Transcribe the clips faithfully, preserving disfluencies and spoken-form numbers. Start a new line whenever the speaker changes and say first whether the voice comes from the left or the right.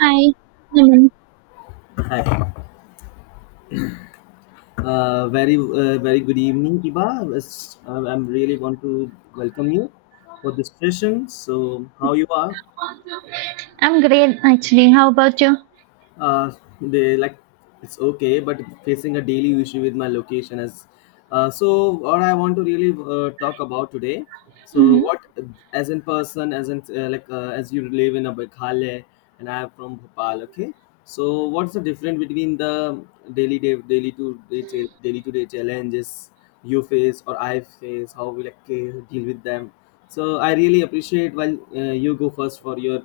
right: Hi, Naman.
left: Hi. Uh, very, uh, very good evening, Iba. It's- I am really want to welcome you for this session. So, how you are?
right: I'm great actually. How about you?
left: uh, they like it's okay but facing a daily issue with my location as. Uh, so what I want to really uh, talk about today. So
right: hmm
left: what, as in person, as in uh, like uh, as you live in a Meghalaya, and I am from Bhopal, okay. So what's the difference between the daily day daily to day cha- daily to day challenges you face or I face, how we like uh, deal with them. So I really appreciate while uh, you go first for your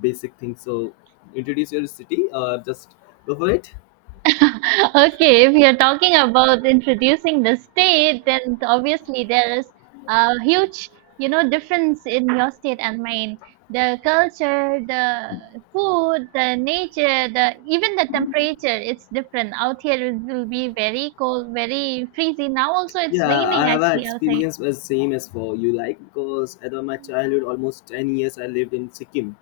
left: basic things. So introduce your city. Uh, just go for it.
right: Okay, if you're talking about introducing the state, then obviously there is a huge, you know, difference in your state and mine. The culture, the food, the nature, the even the temperature, it's different. Out here it will be very cold, very freezing. Now also it's
left: Yeah, I
right: raining
left: have an
right: actually outside.
left: experience as same as for you like because at my childhood, almost ten years, I lived in Sikkim,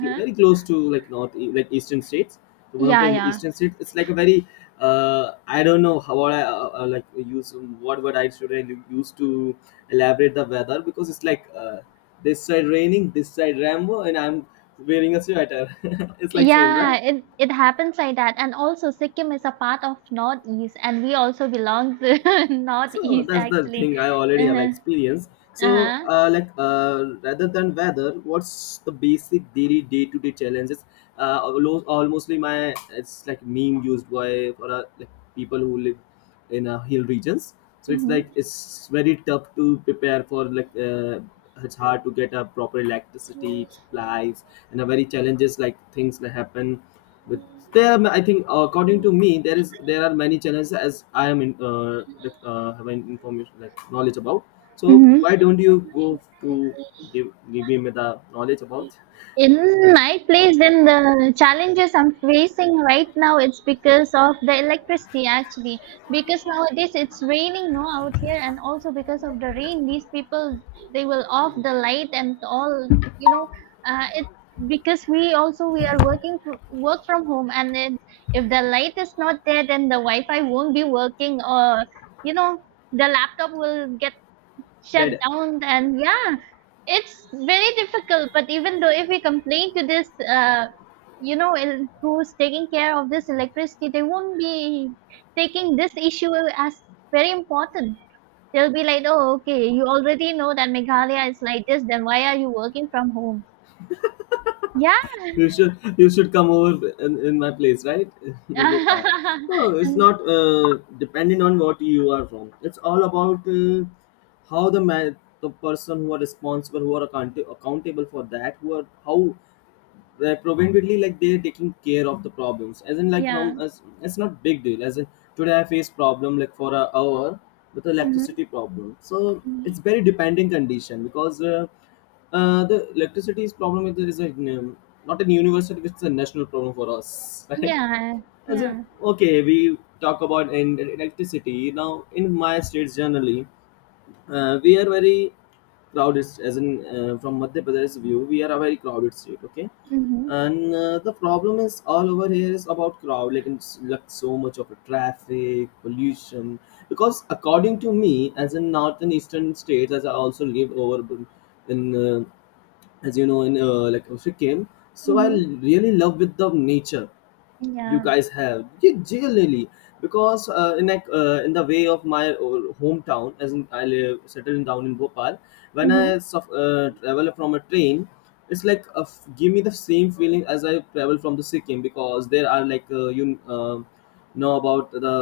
left: cl- very close to like north e, like eastern states. So one of
right: Yeah,
left: the
right: yeah.
left: eastern states, it's like a very uh, I don't know how what I uh, uh, like use what word I should I use to elaborate the weather because it's like uh, this side raining, this side Rambo, and I'm wearing a sweater. It's like same, right?
right: Yeah, it it happens like that. And also Sikkim is a part of Northeast and we also belong to
left: so
right: Northeast
left: that's the
right: actually.
left: thing I already have
right: Uh-huh.
left: experience. So
right: Uh-huh.
left: uh, like uh, rather than weather, what's the basic daily day-to-day challenges? Uh, almost, mostly my it's like meme used by for uh, like people who live in uh, hill regions. So it's like
right: Mm-hmm.
left: it's very tough to prepare for like uh, it's hard to get a proper electricity supplies and a very challenges like things that happen with. There are, I think according to me, there is there are many challenges as I am in uh, like, uh having information like knowledge about. So
right: Mm-hmm.
left: why don't you go to give give me the knowledge about
right: in my place then the challenges I'm facing right now, it's because of the electricity actually, because nowadays it's raining, no, out here, and also because of the rain, these people, they will off the light and all, you know, uh, it because we also we are working fr- work from home, and then if the light is not there, then the wi-fi won't be working, or, you know, the laptop will get shut
left: that.
right: down. And yeah, it's very difficult. But even though if we complain to this, uh you know, el- who's taking care of this electricity, they won't be taking this issue as very important. They'll be like, "Oh okay, you already know that Meghalaya is like this, then why are you working from home?" Yeah.
left: You should you should come over in, in my place, right? Vivo Park. No, it's
right: And-
left: not uh, depending on what you are from. It's all about uh, how the man, the person who are responsible, who are account- accountable for that, who are how where preventively like they're taking care of the problems. As in like
right: yeah.
left: from us it's not big deal. As in today I face problem like for an hour with electricity
right: hmm
left: problem. So it's very depending condition because uh, uh, the electricity is problem is, is a, um, not a universal, it's a national problem for us, right.
right: yeah.
left: As in,
right: Yeah.
left: okay, we talk about in electricity now in my states. Generally uh, we are very crowded. As in uh, from Madhya Pradesh view we are a very crowded state, okay.
right: hmm
left: And uh, the problem is all over here is about crowd, like it's like so much of a traffic pollution because according to me, as in northern eastern states, as I also live over in uh, as you know in uh, like Sikkim. So I
right: hmm
left: really love with the nature you
right: yeah.
left: guys have, yeah, generally. Because uh, in like uh, in the way of my old hometown, as in I live settled down in Bhopal, when
right: hmm
left: I suf- uh, travel from a train, it's like a f- give me the same feeling as I travel from the Sikkim because there are like uh, you uh, know about the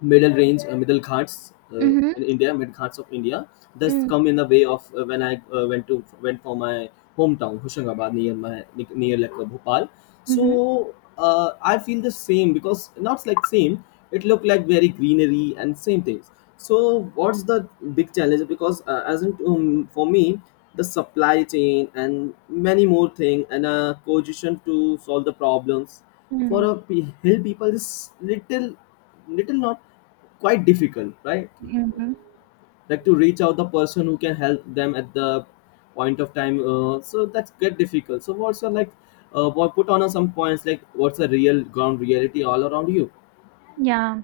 left: middle range, uh, middle ghats, uh, in
right: hmm
left: India, mid ghats of India. Thus
right: mm-hmm.
left: come in the way of, uh, when I uh, went to went for my hometown Hoshangabad near my near like uh, Bhopal. So uh, I feel the same because not like same. It looked like very greenery and same things. So what's the big challenge? Because uh, as in, um, for me, the supply chain and many more thing and a cohesion to solve the problems for
right: Mm-hmm.
left: a pe- hill people is little little, not quite difficult, right?
right: Mm-hmm.
left: Like to reach out the person who can help them at the point of time, uh, so that's get difficult. So what's your like uh, what put on us some points, like what's the real ground reality all around you?
right: Yeah,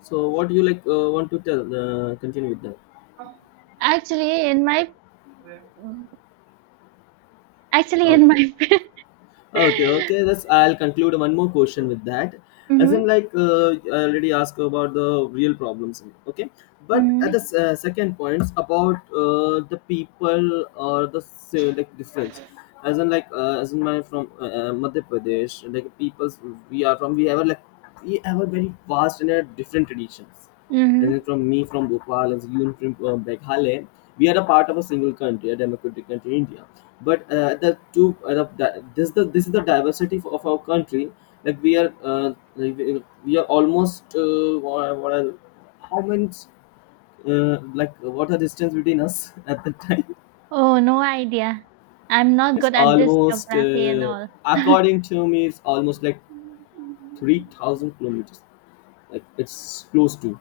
left: So what do you like uh, want to tell, uh, continue with that.
right: actually, in my actually in
left: Okay.
right: my
left: Okay, okay. That's, I'll conclude one more question with that. As in,
right: mm-hmm,
left: like uh, I already asked about the real problems. Okay, but at the s-
right: mm-hmm,
left: uh, second points about uh, the people or the s- uh, like difference. As in, like uh, as in my from uh, uh, Madhya Pradesh, like peoples we are from, we have a, like we have a very vast and uh, different traditions. As in
right: mm-hmm.
left: from me from Bhopal, as you from uh, Meghalaya, we are a part of a single country, a democratic country, India. But uh, the two, uh, the, the- this the this is the diversity of, of our country. Like we are, uh, like we we are almost uh, what, are- what are, how many, uh, like what are distance between us, at the time?
right: Oh, no idea. I'm not
left: It's
right: good at this
left: almost,
right: geography and
left: uh,
right: all.
left: according to me, it's almost like three thousand kilometers. Like it's close to.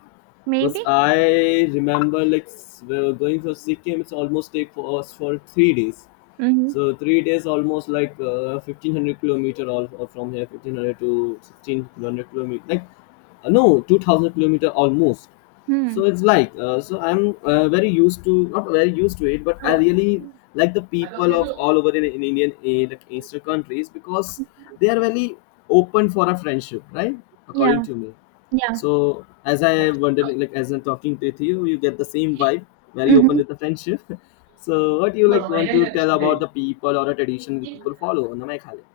left: Because
right: Maybe.
left: I remember like s- we were going for Sikkim, it's almost take for us for three days.
right: Mm-hmm.
left: So three days almost like uh, fifteen hundred kilometer, all, all from here, fifteen hundred to sixteen hundred kilometer, like uh, no two thousand kilometer almost. So
right: Mm.
left: it's like uh, so I'm uh, very used to, not very used to it, but I really like the people of all over in, in Indian, eh, like Eastern countries because they are very open for a friendship, right? According
right: Yeah.
left: to me.
right: Yeah.
left: So as I wondered, like as I'm talking with you, you get the same vibe, very open
right: Mm-hmm.
left: with the friendship. So what do you like want to tell about the people or a tradition the people follow in the Meghalaya?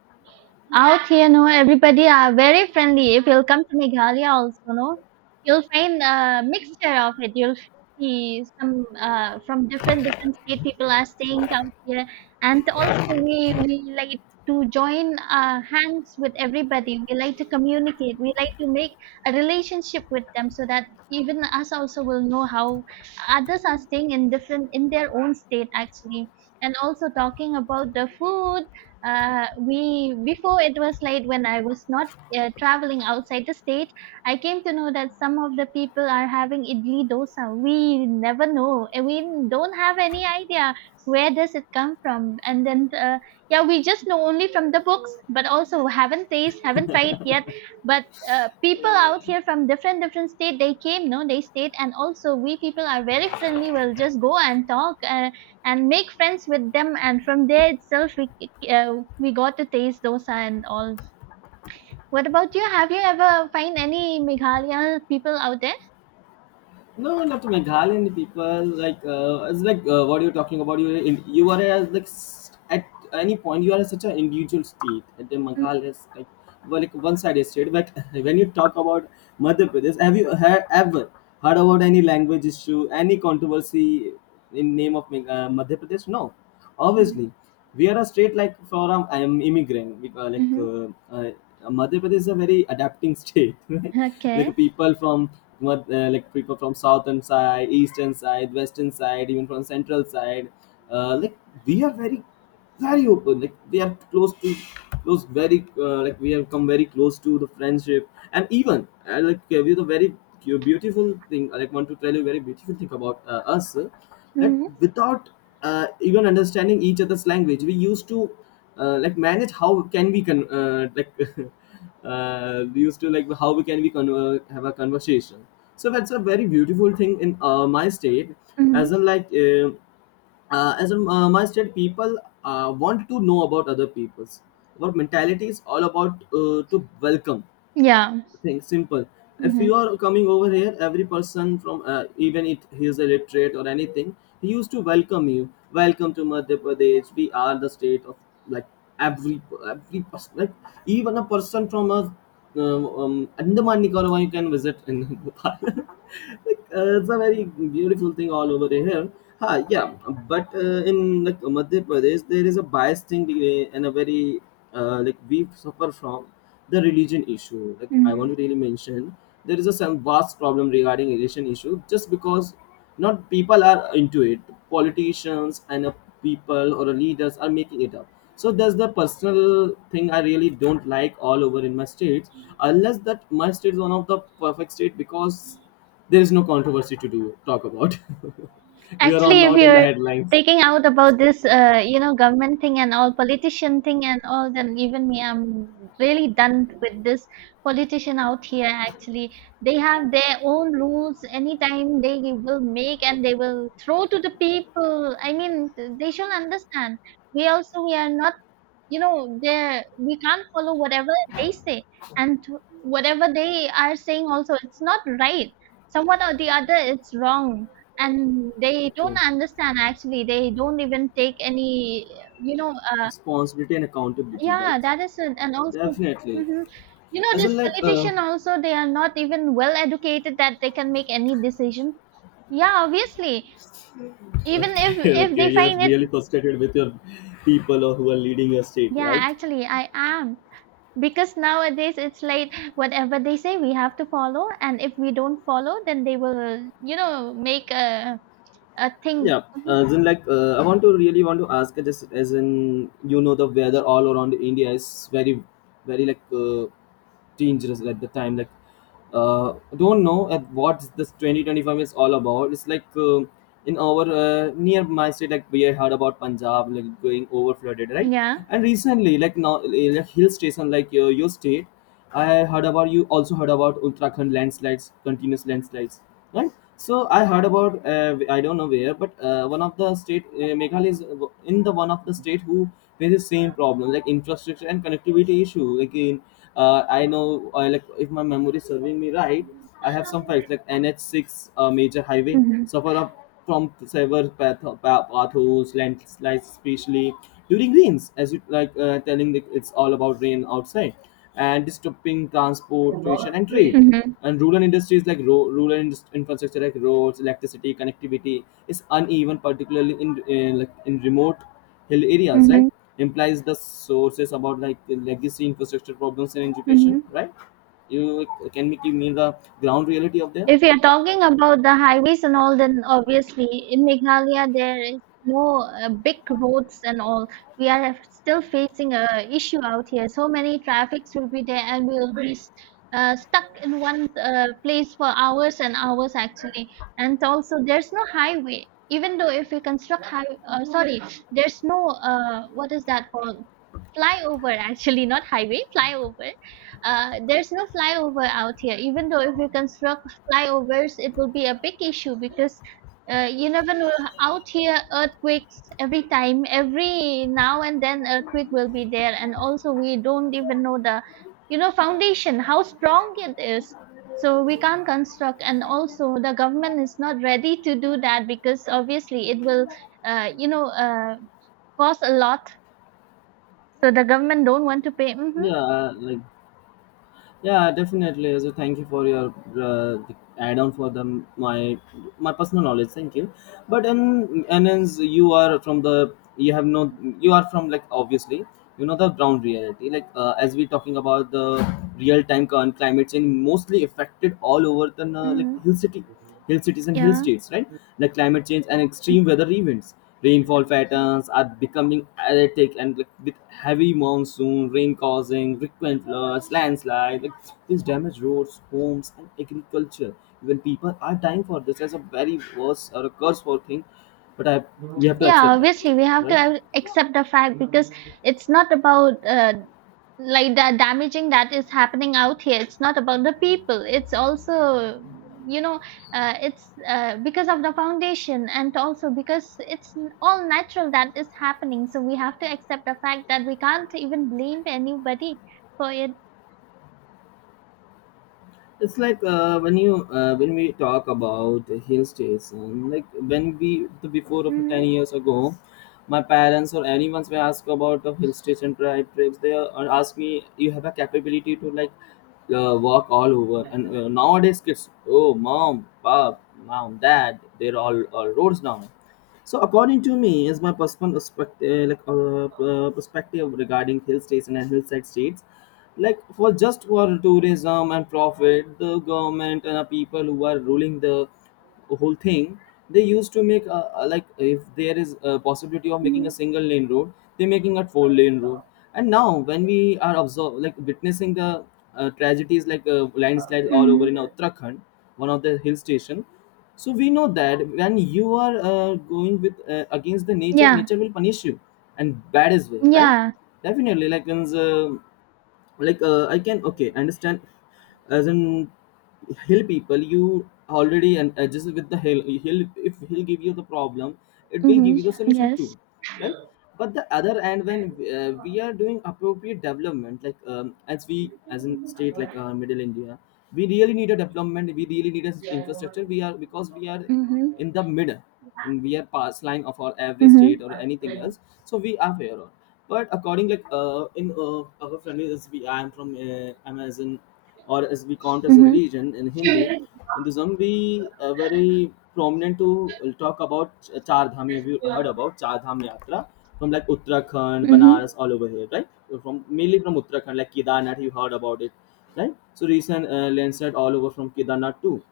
right: Out here, no, everybody are very friendly. If you'll come to Meghalaya also, no, you'll find a mixture of it. You'll see some uh, from different different state people are staying out here, and also we we like to join uh, hands with everybody. We like to communicate. We like to make a relationship with them so that even us also will know how others are staying in different in their own state actually. And also talking about the food, uh, we before it was late when I was not uh, traveling outside the state, I came to know that some of the people are having idli dosa. We never know and we don't have any idea where does it come from. And then uh, yeah, we just know only from the books, but also haven't taste, haven't tried yet. But uh, people out here, from different different state, they came, no, they stayed. And also we people are very friendly. We'll just go and talk uh, and make friends with them, and from there itself we uh, we got to taste dosa and all. What about you? Have you ever find any Meghalaya people out there?
left: No, not to Meghalaya people. Like uh, it's like uh, what you're talking about. You you are as like s- at any point you are such an individual state. At the Meghalaya is like, well, like one sided state. But when you talk about Madhya Pradesh, have you heard, ever heard about any language issue, any controversy in name of Meg- uh, Madhya Pradesh? No. Obviously, we are a state like for um, I am immigrant. We, uh, like
right: Mm-hmm.
left: uh, uh, Madhya Pradesh is a very adapting state. right?
right: Okay.
left: Like people from Mad- uh, like people from southern side, eastern side, western side, even from central side. Uh, like we are very very open like they are close to close very, uh, like we have come very close to the friendship and even uh, like uh, with a very cu- beautiful thing I like want to tell you a very beautiful thing about uh, us, uh, that
right: Mm-hmm.
left: without uh, even understanding each other's language we used to uh, like manage how can we con- uh, like uh, we used to like how we can we conver- have a conversation. So that's a very beautiful thing in uh, my state. As
right: Mm-hmm.
left: in like uh, uh, as a uh, mindset people uh, want to know about other people's what mentality is all about, uh, to welcome
right: Yeah.
left: thing simple. If you
right: Mm-hmm.
left: are coming over here, every person from, uh, even if he is illiterate or anything, he used to welcome you. Welcome to Madhya Pradesh. We are the state of like every every person, like even a person from a um, um, Andaman Nicobar you can visit in Nepal. Like, uh, it's a very beautiful thing all over here. Ha, yeah, but uh, in like Madhya Pradesh, there is a bias thing, uh, and a very, uh, like we suffer from the religion issue, like I want
right: Mm-hmm.
left: to really mention. There is a some vast problem regarding religion issue just because not people are into it, politicians and uh, people or a leaders are making it up. So that's the personal thing I really don't like all over in my states. Unless that my state is one of the perfect state because there is no controversy to do talk about. We are all
right: Actually, if
left: not in the
right: you're
left: headlines.
right: taking out about this, uh, you know, government thing and all, politician thing and all, then even me, I'm really done with this politician out here. Actually, they have their own rules. Anytime they will make and they will throw to the people. I mean, they should understand. We also we are not, you know, they, we can't follow whatever they say. And whatever they are saying also, it's not right. Somewhat or the other, it's wrong. And they don't
left: Okay.
right: understand actually. They don't even take any, you know, uh,
left: Responsibility and accountability,
right: yeah,
left: right.
right: that is it. And also
left: Definitely.
right: hmm you know,
left: Isn't
right: this
left: like. uh,
right: politician also, they are not even well educated that they can make any decision. Yeah, obviously. even if
left: Okay,
right: if
left: okay.
right: they
left: You're
right: find
left: really
right: it,
left: frustrated with your people or who are leading your state,
right: yeah,
left: right?
right: actually I am. Because nowadays it's like whatever they say we have to follow, and if we don't follow, then they will, you know, make a a thing.
left: Yeah.
right: Mhm.
left: As in, like, uh, I want to really want to ask, uh, just as in, you know, the weather all around India is very, very like uh, dangerous at the time. Like, uh, don't know at what this twenty twenty-five is all about. It's like uh, in our uh, near my state, like we heard about Punjab like going over flooded, right?
right: Yeah.
left: And recently, like now, uh, like hill station like your, your state. I heard about you also heard about Uttarakhand landslides, continuous landslides, right? So I heard about uh, I don't know where, but uh, one of the state uh, Meghalaya is in the one of the state who faces same problem like infrastructure and connectivity issue. Again, uh, I know uh, like if my memory is serving me right, I have some facts like N H six uh, major highway
right: Mhm.
left: suffer up from several path, path potholes, landslides, especially during rains, as you like uh, telling that it's all about rain outside and disrupting transportation and trade.
right: Mhm.
left: And rural industries like ro- rural indus- infrastructure like roads, electricity, connectivity is uneven, particularly in, in like in remote hill areas, right?
right: Mhm.
left: Implies the sources about like the legacy infrastructure problems in education,
right: Mhm.
left: right? You like, can make you mean the ground reality of there.
right: If you're talking about the highways and all, then obviously in Meghalaya there is no uh, big roads and all. We are still facing a issue out here. So many traffics will be there, and we'll be s- uh, stuck in one uh, place for hours and hours actually. And also, there's no highway. Even though if we construct high, uh, sorry, there's no uh, what is that called? Flyover actually, not highway, flyover. Uh, there's no flyover out here. Even though if we construct flyovers, it will be a big issue because uh, you never know. Out here, earthquakes every time, every now and then, earthquake will be there, and also we don't even know the, you know, foundation how strong it is. So we can't construct, and also the government is not ready to do that because obviously it will, uh, you know, uh, cost a lot. So the government don't want to pay.
left: Yeah,
right: Mm-hmm.
left: uh, like yeah, definitely. So thank you for your uh, the add-on for the my my personal knowledge. Thank you. But and and as you are from the you have no, you are from like obviously you know the ground reality. Like uh, as we talking about the real time current climate change mostly affected all over the uh,
right: Mm-hmm.
left: like hill city hill cities and hill
right: Yeah.
left: states, right? Like climate change and extreme weather events. Rainfall patterns are becoming erratic and like, with heavy monsoon, rain causing frequent floods, landslides. Like, this damage roads, homes, and agriculture. Even people are dying for this as a very worse or a curse for thing, but I, we have to
right: Yeah,
left: accept that,
right: obviously we have to
left: right?
right: uh, accept the fact. Because it's not about uh, like the damaging that is happening out here, it's not about the people, it's also, you know, uh, it's uh, because of the foundation, and also because it's n- all natural that is happening. So we have to accept the fact that we can't even blame anybody for it.
left: It's like uh, when you uh, when we talk about hill station, like when we the before of ten
right: hmm
left: years ago, my parents or anyone's may ask about a hill station tri- trips. They uh, ask me, you have a capability to like uh, walk all over. And uh, nowadays kids, oh mom, pop, mom, dad, they're all, all roads now. So according to me, is my personal perspective, like uh, uh, perspective regarding hill states and hillside states like for just for tourism and profit, the government and the people who are ruling the whole thing they used to make a uh, like if there is a possibility of making a
right: hmm
left: single lane road they're making a four lane road. And now when we are observe like witnessing the uh, tragedies like uh, landslides all over
right: hmm
left: in Uttarakhand, one of the hill station. So we know that when you are uh, going with uh, against the nature,
right: yeah.
left: nature will punish you, and bad is way, right?
right: Yeah.
left: Definitely like means, uh, like uh, I can okay understand. As in hill people you already and adjust with the hill, he'll if he'll give you the problem, it will
right: Mm-hmm.
left: give you the solution
right: Yes.
left: too, right? But the other end when uh, we are doing appropriate development like um, as we as in state like uh, middle India, we really need a development, we really need a infrastructure, we are because we are
right: hmm
left: in the middle, and we are past line of our every state
right: hmm
left: or anything else, so we are aware on. But according like uh, in uh, our friendly as we, I am from uh, Amazon, or as we count as a religion in hindu Hinduism, we uh, very prominent to talk about Ch- char dham. Have you heard about char dham yatra from like Uttarakhand,
right: Mm-hmm.
left: Banaras all over here, right? From mainly from Uttarakhand like Kedarnath, you heard about it, right? So recent uh, landsat all over from Kedarnath too.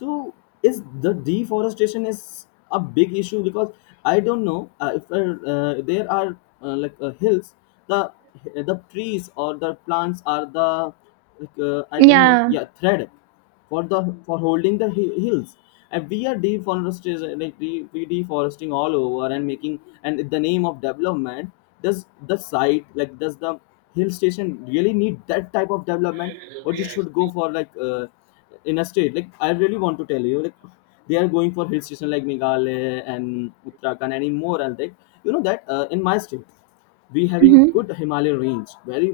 left: So is the deforestation is a big issue because I don't know uh, if uh, uh, there are uh, like uh, hills, the the trees or the plants are the like, uh, I don't know,
right: Yeah.
left: yeah, thread for the for holding the hi- hills. And we are deforestation like de- we deforesting all over and making, and in the name of development. Does the site like does the hill station really need that type of development, or you should go for like uh, in a state like I really want to tell you, like they are going for hill station like Meghalaya and Uttarakhand and more, and like you know that uh, in my state we having a
right: Mm-hmm.
left: good Himalayan range very.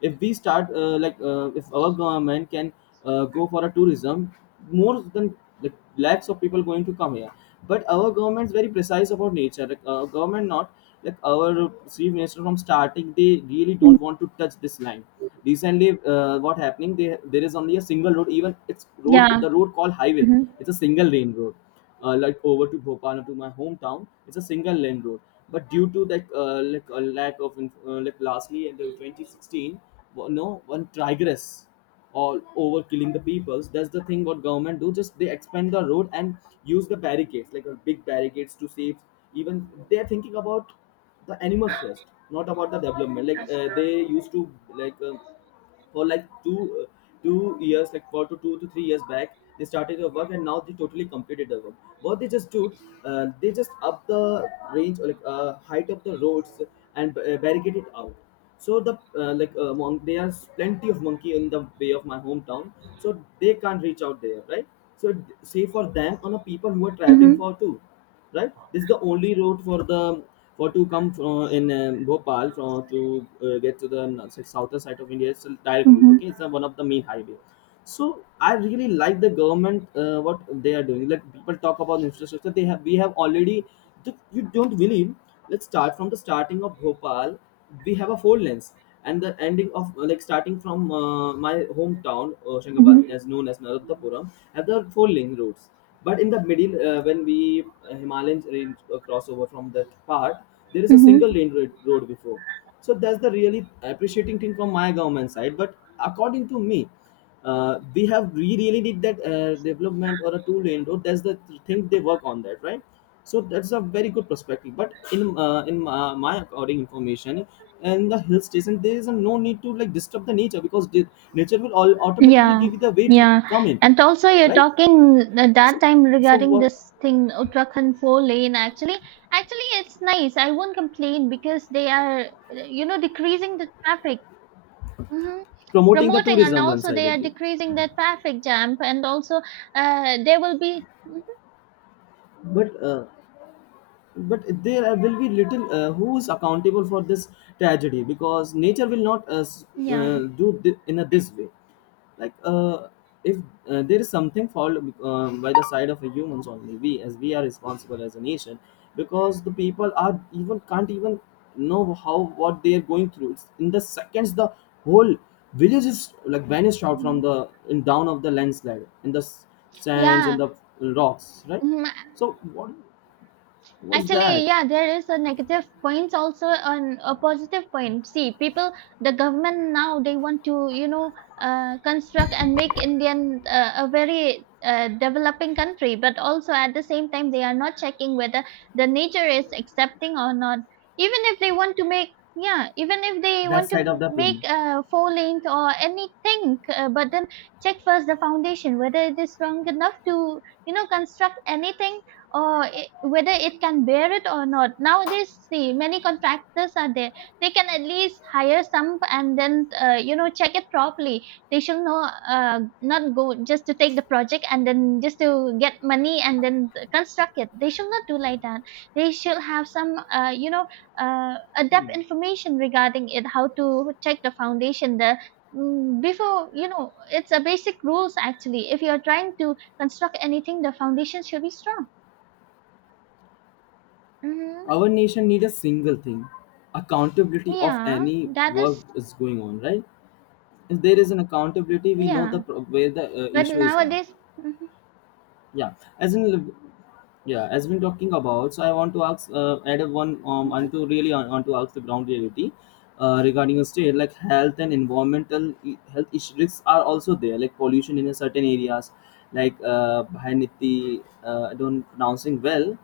left: If we start uh, like uh, if our government can uh, go for a tourism more than like like lakhs of people going to come here. But our government's very precise about nature, like our government not, like our chief minister from starting they really don't want to touch this line. Recently uh, what happening they, there is only a single road, even it's road
right: Yeah.
left: the road called highway,
right: Mm-hmm.
left: it's a single lane road. Uh, like over to Bhopal or to my hometown. It's a single lane road. But due to that uh, like a lack of inf- uh, like lastly in the twenty sixteen, wo- no one tigress or over killing the peoples. That's the thing what government do. Just they expand the road and use the barricades like uh, big barricades to save. Even they are thinking about the animals first, not about the development. Like uh, they used to like. Uh, for like two uh, two years, like four to two to three years back, they started their work and now they totally completed the work. What they just do, uh, they just up the range or like uh, height of the roads and uh, barricade it out. So the uh, like uh, mon- there are plenty of monkey in the way of my hometown, so they can't reach out there, right? So it- save for them on a people who are traveling
right: Mm-hmm.
left: for too, right? This is the only route for the for to come from in um, Bhopal from to uh, get to the n- southern side of India. It's a direct route,
right: Mm-hmm.
left: okay, it's a, one of the main highway. So I really like the government uh, what they are doing, like people talk about infrastructure they have, we have already, you don't believe, let's start from the starting of Bhopal, we have a four lanes. And the ending of uh, like starting from uh, my hometown Hoshangabad,
right: Mm-hmm.
left: as known as Narottapuram, have the four lane roads. But in the middle uh, when we uh, Himalayan range uh, crossover from that part, there is a single
right: Mm-hmm.
left: lane road, road before. So that's the really appreciating thing from my government side, but according to me uh, we have we really need that uh, development or a two lane road, that's the thing they work on that, right? So that's a very good perspective, but in uh, in uh, my according information in the hill station there is a no need to like disturb the nature because the nature will all automatically
right: Yeah.
left: give you the way to
right: Yeah.
left: come in,
right: And also, you're
left: right?
right: talking at that
left: so
right: time
left: so
right: regarding
left: what,
right: this thing, Uttarakhand four lane. Actually, actually, it's nice. I won't complain because they are, you know, decreasing the traffic. Mhm.
left: promoting the
right: Promoting and
left: tourism one
right: also they are
left: sidedly.
right: decreasing the traffic jam, and also uh, they will be. Mhm.
left: but uh, but there will be little uh, who is accountable for this tragedy because nature will not uh, s- uh,
right: Yeah.
left: do thi- in a this way. Like uh, if uh, there is something fall um, by the side of a humans only, we as we are responsible as a nation. Because the people are even can't even know how what they are going through. It's- in the seconds the whole village is like vanished out from
right: Mhm.
left: the in down of the landslide in the s- sands and
right: Yeah.
left: the rocks, right?
right: Mhm.
left: So what, what's
right: Actually,
left: that,
right: yeah, there is a negative point also and a positive point. See, people, the government now they want to, you know, uh, construct and make Indian uh, a very uh, developing country, but also at the same time they are not checking whether the nature is accepting or not. Even if they want to make, yeah, even if they
left: that
right: want to
left: side of the
right: make
left: planet.
right: uh, four lanes or anything, uh, but then check first the foundation whether it is strong enough to, you know, construct anything, or it, whether it can bear it or not. Nowadays, see, many contractors are there. They can at least hire some and then, uh, you know, check it properly. They should know, uh, not go just to take the project and then just to get money and then construct it. They should not do like that. They should have some, uh, you know, uh, adept information regarding it, how to check the foundation, the mm, before, you know, it's a basic rules actually. If you're trying to construct anything, the foundation should be strong. Mhm.
left: Our nation need a single thing, accountability of
right: Yeah,
left: any
right: that
left: work
right: is
left: is going on, right? If there is an accountability, we know the
right: yeah.
left: pro- where the uh,
right: But
left: issue is on.
right: nowadays, mhm,
left: Yeah, as in, yeah, as been talking about. So I want to ask, uh, add a one um,
right: mhm,
left: and to really on, want to ask the ground reality. Uh, regarding a state like health and environmental e- health issues risks are also there like pollution in a certain areas like uh, Bhayaniti, uh, I don't pronouncing well,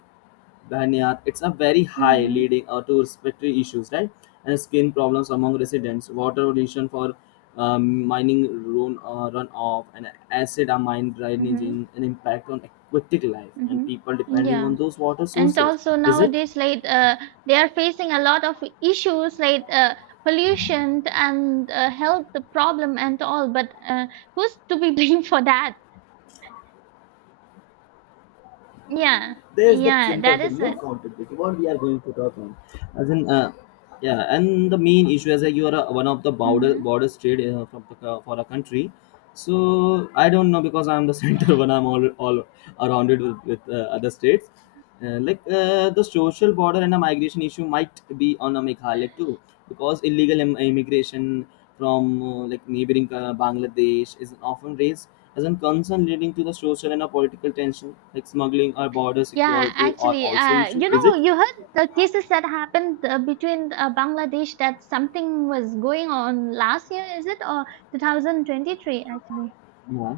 left: Banyat, it's a very high,
right: mhm,
left: leading uh, to respiratory issues, right? And skin problems among residents, water pollution for um, mining run, uh, runoff, and acid are mine drainage,
right: mhm,
left: an impact on aquatic life and
right: mhm.
left: people depending
right: yeah,
left: on those water
right: and
left: sources.
right: also
left: Is it?
right: nowadays, like uh, they are facing a lot of issues like uh, pollution and uh, health problem and all. But uh, who's to be blamed for that? Yeah,
left: There's the
right: yeah,
left: simple
right: that
left: thing,
right: is
left: no
right: it.
left: accountability what we are going to talk on as in uh, yeah, and the main issue is that you are uh one of the border
right: Mm-hmm.
left: border trade uh, from the, co- for a country. So I don't know because I'm the center when I'm all, all around it with, with uh, other states. Uh, like uh, the social border and the migration issue might be on a Meghalaya too, because illegal im- immigration from uh, like neighboring uh, Bangladesh is often raised as a concern, leading to the social and a political tension. Like smuggling or border
right: Yeah,
left: security are
right: actually,
left: also
right: uh,
left: issue.
right: you
left: Is
right: know,
left: it?
right: you heard the cases that happened uh, between uh, Bangladesh that something was going on last year, is it? Or two thousand twenty-three, actually.
left: Yeah.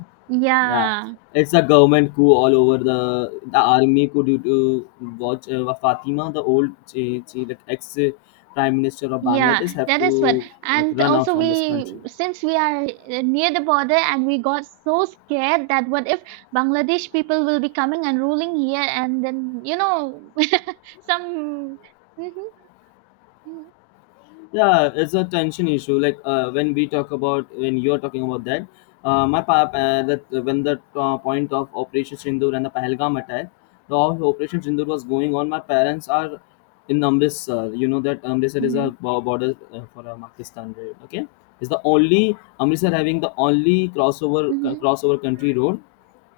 left: Yeah,
right: Yeah,
left: it's a government coup all over the the army coup due to watch uh, Fatima, the old uh, like ex uh, prime minister of
right: yeah,
left: Bangladesh, have
right: that is what.
left: to like
right: And
left: run out
right: also,
left: from this country.
right: we, since we are uh, near the border, and we got so scared that what if Bangladesh people will be coming and ruling here and then, you know, some. hmm
left: Yeah, it's a tension issue. Like uh, when we talk about when you're talking about that uh, my pap uh, that when the uh, point of operation sindur and the pahalgam attack, the whole operation sindur was going on, my parents are in amritsar. You know that amritsar is a
right: hmm
left: bo- border uh, for uh, pakistan, right? Okay, it's the only amritsar having the only crossover
right: hmm
left: crossover country road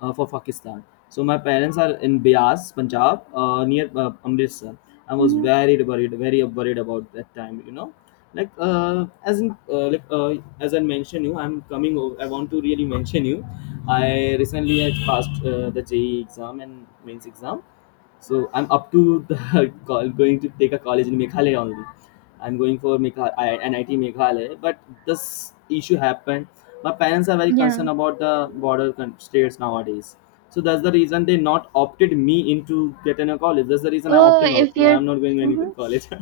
left: uh, for Pakistan. So my parents are in Bias, Punjab, uh, near uh, Amritsar. I was
right: hmm
left: very worried, very worried about that time, you know, like uh, as in, uh, like uh, as I mentioned you, I'm coming. Over, I want to really mention you. I recently had passed uh, the J E E exam and mains exam, so I'm up to the call, going to take a college in Meghalaya only. I'm going for Megha- I- N I T Meghalaya, but this issue happened. My parents are very concerned
right: Yeah.
left: about the border con- states nowadays. So that's the reason they not opted me into getting a college. That's the reason I'm
right: Oh,
left: opting
right: if
left: out. No,
right: you're.
left: I'm not going any
right: Mm-hmm.
left: with college.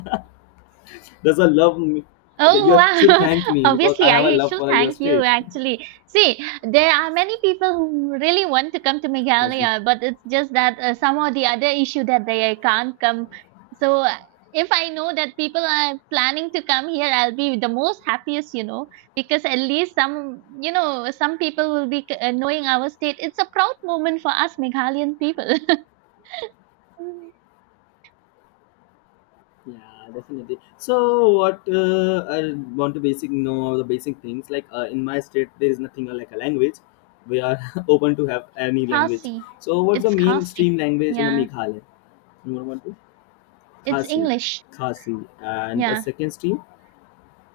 left: There's a love. M- that
right: Oh
left: you should
right: wow!
left: thank me because I
right: Obviously,
left: have a
right: I
left: love
right: should
left: for your
right: thank you
left: state.
right: actually. See, there are many people who really want to come to
left: As in—
right: Meghalaya, but it's just that uh, some or the other issue that they can't come. So, uh, if I know that people are planning to come here, I'll be the most happiest, you know, because at least some, you know, some people will be uh, knowing our state. It's a proud moment for us Meghalayan people. Mm.
left: yeah, definitely. So what uh, I want to basic know the basic things, like uh, in my state there is nothing like a language. We are open to have any language.
right: Khasi.
left: So what's the
right: It's
left: mainstream
right: Khasi.
left: language in a
right: Yeah.
left: Meghalaya? You want to?
right: It's
left: Khasi,
right: English.
left: Khasi, and the
right: Yeah.
left: second stream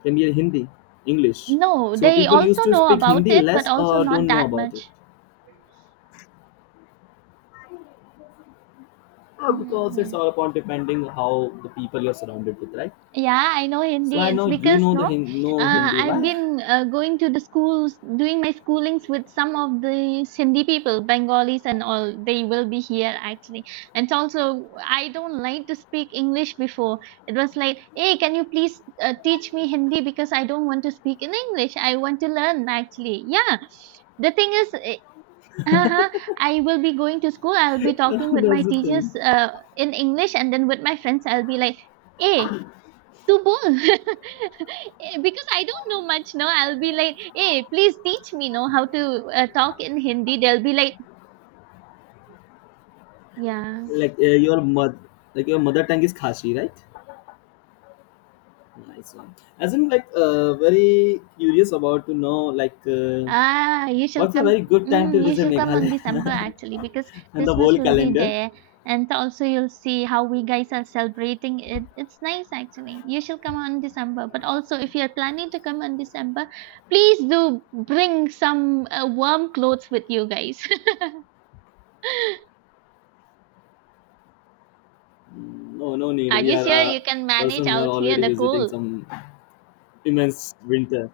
left: can be a Hindi, English.
right: No,
left: So
right: they
left: people
right: also
left: used to
right: know
left: speak
right: about
left: Hindi
right: it, but
left: less
right: also
left: or
right: not
left: don't know
right: that
left: about it.
right: much.
left: Uh, because it's
right: hmm
left: all upon depending how the people you're surrounded with, right?
right: Yeah, I know
left: So
right: Hindi.
left: I
right: It's
left: know you
right: because
left: know the
right: no,
left: Hin- know
right: uh,
left: Hindi.
right: I've
left: Why?
right: been uh, going to the schools, doing my schoolings with some of the Sindhi people, Bengalis and all. They will be here actually. And also I don't like to speak English before. It was like, "Hey, can you please uh, teach me Hindi because I don't want to speak in English. I want to learn actually." Yeah, the thing is, Uh-huh. I will be going to school. I'll be talking with my
left: That's the thing.
right: teachers uh, in English, and then with my friends, I'll be like, "Hey, tu bol," because I don't know much. No, I'll be like, "Hey, please teach me, know how to uh, talk in Hindi." They'll be like, "Yeah,
left: Like uh, your mother, like your mother tongue is Khashi, right? Nice one. As in, like, uh, very curious about to know, like, uh,
right: Ah, you shall
left: what's a
right: come,
left: very good time to
right: mhm, you
left: visit
right: shall come on December
left: Meghalaya
right: actually, because
left: and the
right: Christmas
left: whole
right: will be
left: calendar?
right: there, and also you'll see how we guys are celebrating it. It's nice actually. You shall come on December. But also if you're planning to come on December, please do bring some uh, warm clothes with you guys."
left: Mm, no, no need.
right: Are
left: We
right: you
left: are
right: sure
left: a
right: you can manage
left: person who are
right: out here
left: already
right: the
left: visiting
right: cold?
left: some immense winter.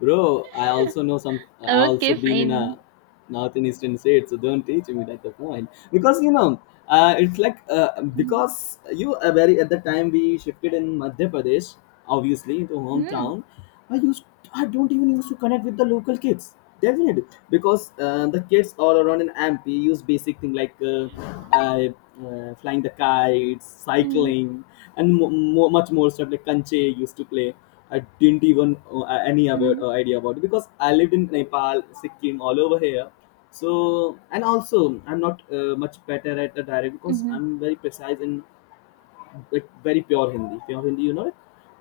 left: Bro, I also know some. I also
right: Okay,
left: been in a
right: fine.
left: north and eastern state, so don't teach me that the point. Because you know, uh, it's like uh,
right: Mm-hmm.
left: because you are very at the time we shifted in Madhya Pradesh, obviously into
right: Mm-hmm.
left: hometown. I used I don't even used to connect with the local kids. Definitely, because uh, the kids all around in M P use basic thing like uh, uh, uh, flying the kites, cycling, and mo- mo- much more stuff like kanche used to play. I didn't even uh, any about,
right: Mm-hmm.
left: uh, idea about it because I lived in Nepal, Sikkim, all over here. So and also I'm not uh, much better at the dialect because
right: Mm-hmm. Mm-hmm.
left: I'm very precise in like very pure Hindi, pure Hindi, you know it?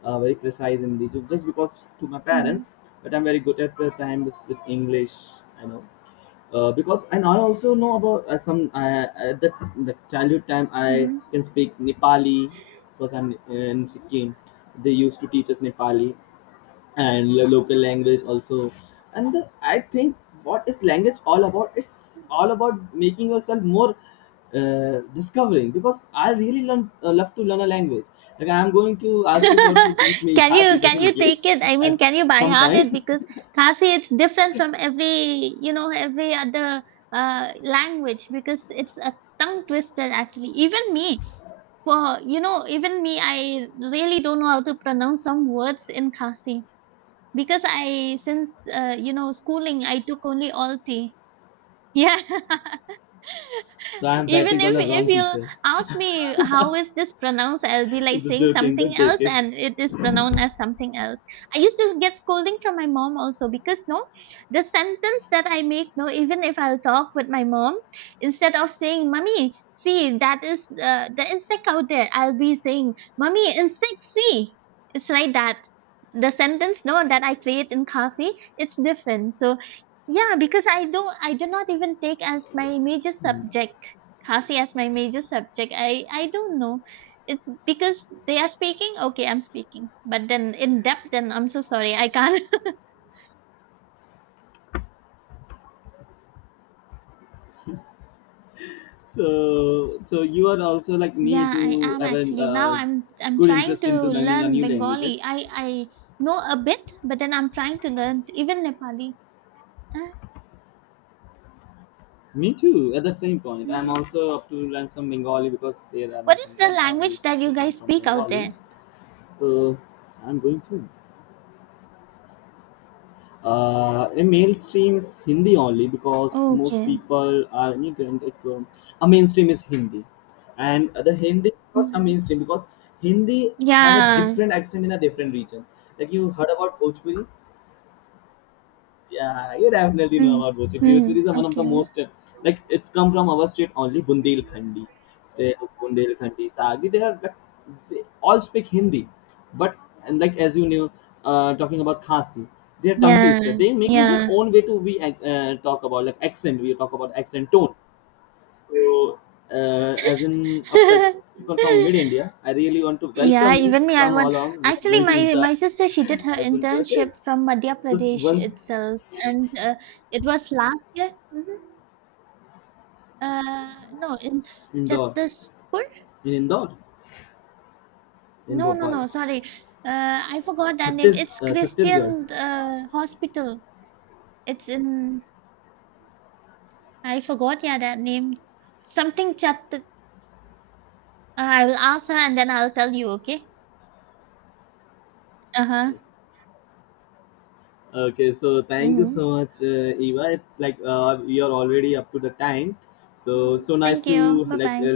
left: uh, Very precise Hindi. Ju- Just because to my
right: Mm-hmm.
left: parents, but I'm very good at the time with with English. I know, uh, because and I also know about uh, some uh, at the, the childhood time I
right: Mm-hmm.
left: can speak Nepali because I'm uh, in Sikkim. They used to teach us Nepali and the local language also, and the, I think what is language all about, it's all about making yourself more uh, discovering, because I really learn, uh, love to learn a language. Like I'm going to ask you for to teach me
right: Can
left: khasi,
right: you can you
left: definitely
right: take it? I
left: at
right: mean, can you by
left: some
right: heart it?
left: time.
right: Because Khasi, it's different from every, you know, every other uh, language, because it's a tongue twister actually. Even me, for, you know, even me, I really don't know how to pronounce some words in Khasi, because I since uh, you know schooling I took only Alti. Yeah.
left: So I'm
right: Even
left: betting on
right: if
left: a
right: if
left: wrong
right: you
left: teacher.
right: ask me how is this pronounced, I'll be
left: It's
right: like
left: a
right: saying
left: joking,
right: something
left: don't take
right: else,
left: it.
right: and it is pronounced as something else. I used to get scolding from my mom also because no, the sentence that I make no, even if I'll talk with my mom, instead of saying "mummy, see that is uh, the insect out there," I'll be saying "mummy, insect, see." It's like that. The sentence no that I create in Khasi, it's different. So yeah, because i don't i did not even take as my major subject Khasi as my major subject. I I don't know. It's because they are speaking. Okay, I'm speaking, but then in depth. Then I'm so sorry. I can't.
left: So so you are also like me
right: Yeah, I
left: to
right: am
left: have a
right: actually. Now,
left: uh,
right: I'm I'm
left: good
right: trying
left: interest
right: to
left: into learning a
right: learn
left: new language, right?
right: Bengali. I I know a bit, but then I'm trying to learn even Nepali. Ah,
left: Me too. At that same point, I'm
right: mhm.
left: also up to learn some Bengali because there are my
right: What is
left: some
right: the
left: friends uh,
right: language
left: used
right: that
left: to
right: you
left: come
right: guys
left: from
right: speak out
left: Bengali.
right: there?
left: So I'm going to. Uh, a mainstream is Hindi only because most
right: Okay.
left: people are immigrant. It, um, a mainstream is Hindi, and the Hindi is not a
right: hmm
left: mainstream because Hindi have a
right: Yeah.
left: different accent in a different region. Like you heard about Bhojpuri, yeah, you definitely know about Bhojpuri.
right: Mm-hmm.
left: Bhojpuri is one of the
right: Okay.
left: most uh, like it's come from our state only, Bundelkhandi, state of Bundelkhandi, Sagi. They are like, they all speak Hindi, but and like as you knew, uh, talking about Khasi, they are tongue
right: Yeah.
left: twister. They making their
right: Yeah.
left: own way to we uh, talk about like accent. We talk about accent tone. So uh, as in uh, pe- people from mid India, I really want to
right: Yeah,
left: welcome you.
right: even me, I
left: Come
right: want.
left: along. We are
right: Actually,
left: going to
right: my
left: enjoy.
right: my sister, she did her
left: I will, okay.
right: internship from Madhya
left: Just
right: Pradesh
left: once
right: itself, and uh, it was last year. hmm Uh, no, in
left: indoor.
right: Chhattispur.
left: In Indore, in
right: No, no,
left: Bhopal,
right: no. Sorry, uh, I forgot that name.
left: Chhattis,
right: It's
left: uh, Chhattisgarh.
right: Christian uh, Hospital. It's in. I forgot. Yeah, that name. Something Chat. Uh, I will ask her, and then I'll tell you. Okay. Uh
left: Okay.
right: huh.
left: Okay, so thank you
right: Mm-hmm.
left: so much, uh, Eva. It's like uh, we are already up to the time. So so nice
right: Thank you.
left: to
right: Bye
left: like
right: bye.
left: uh,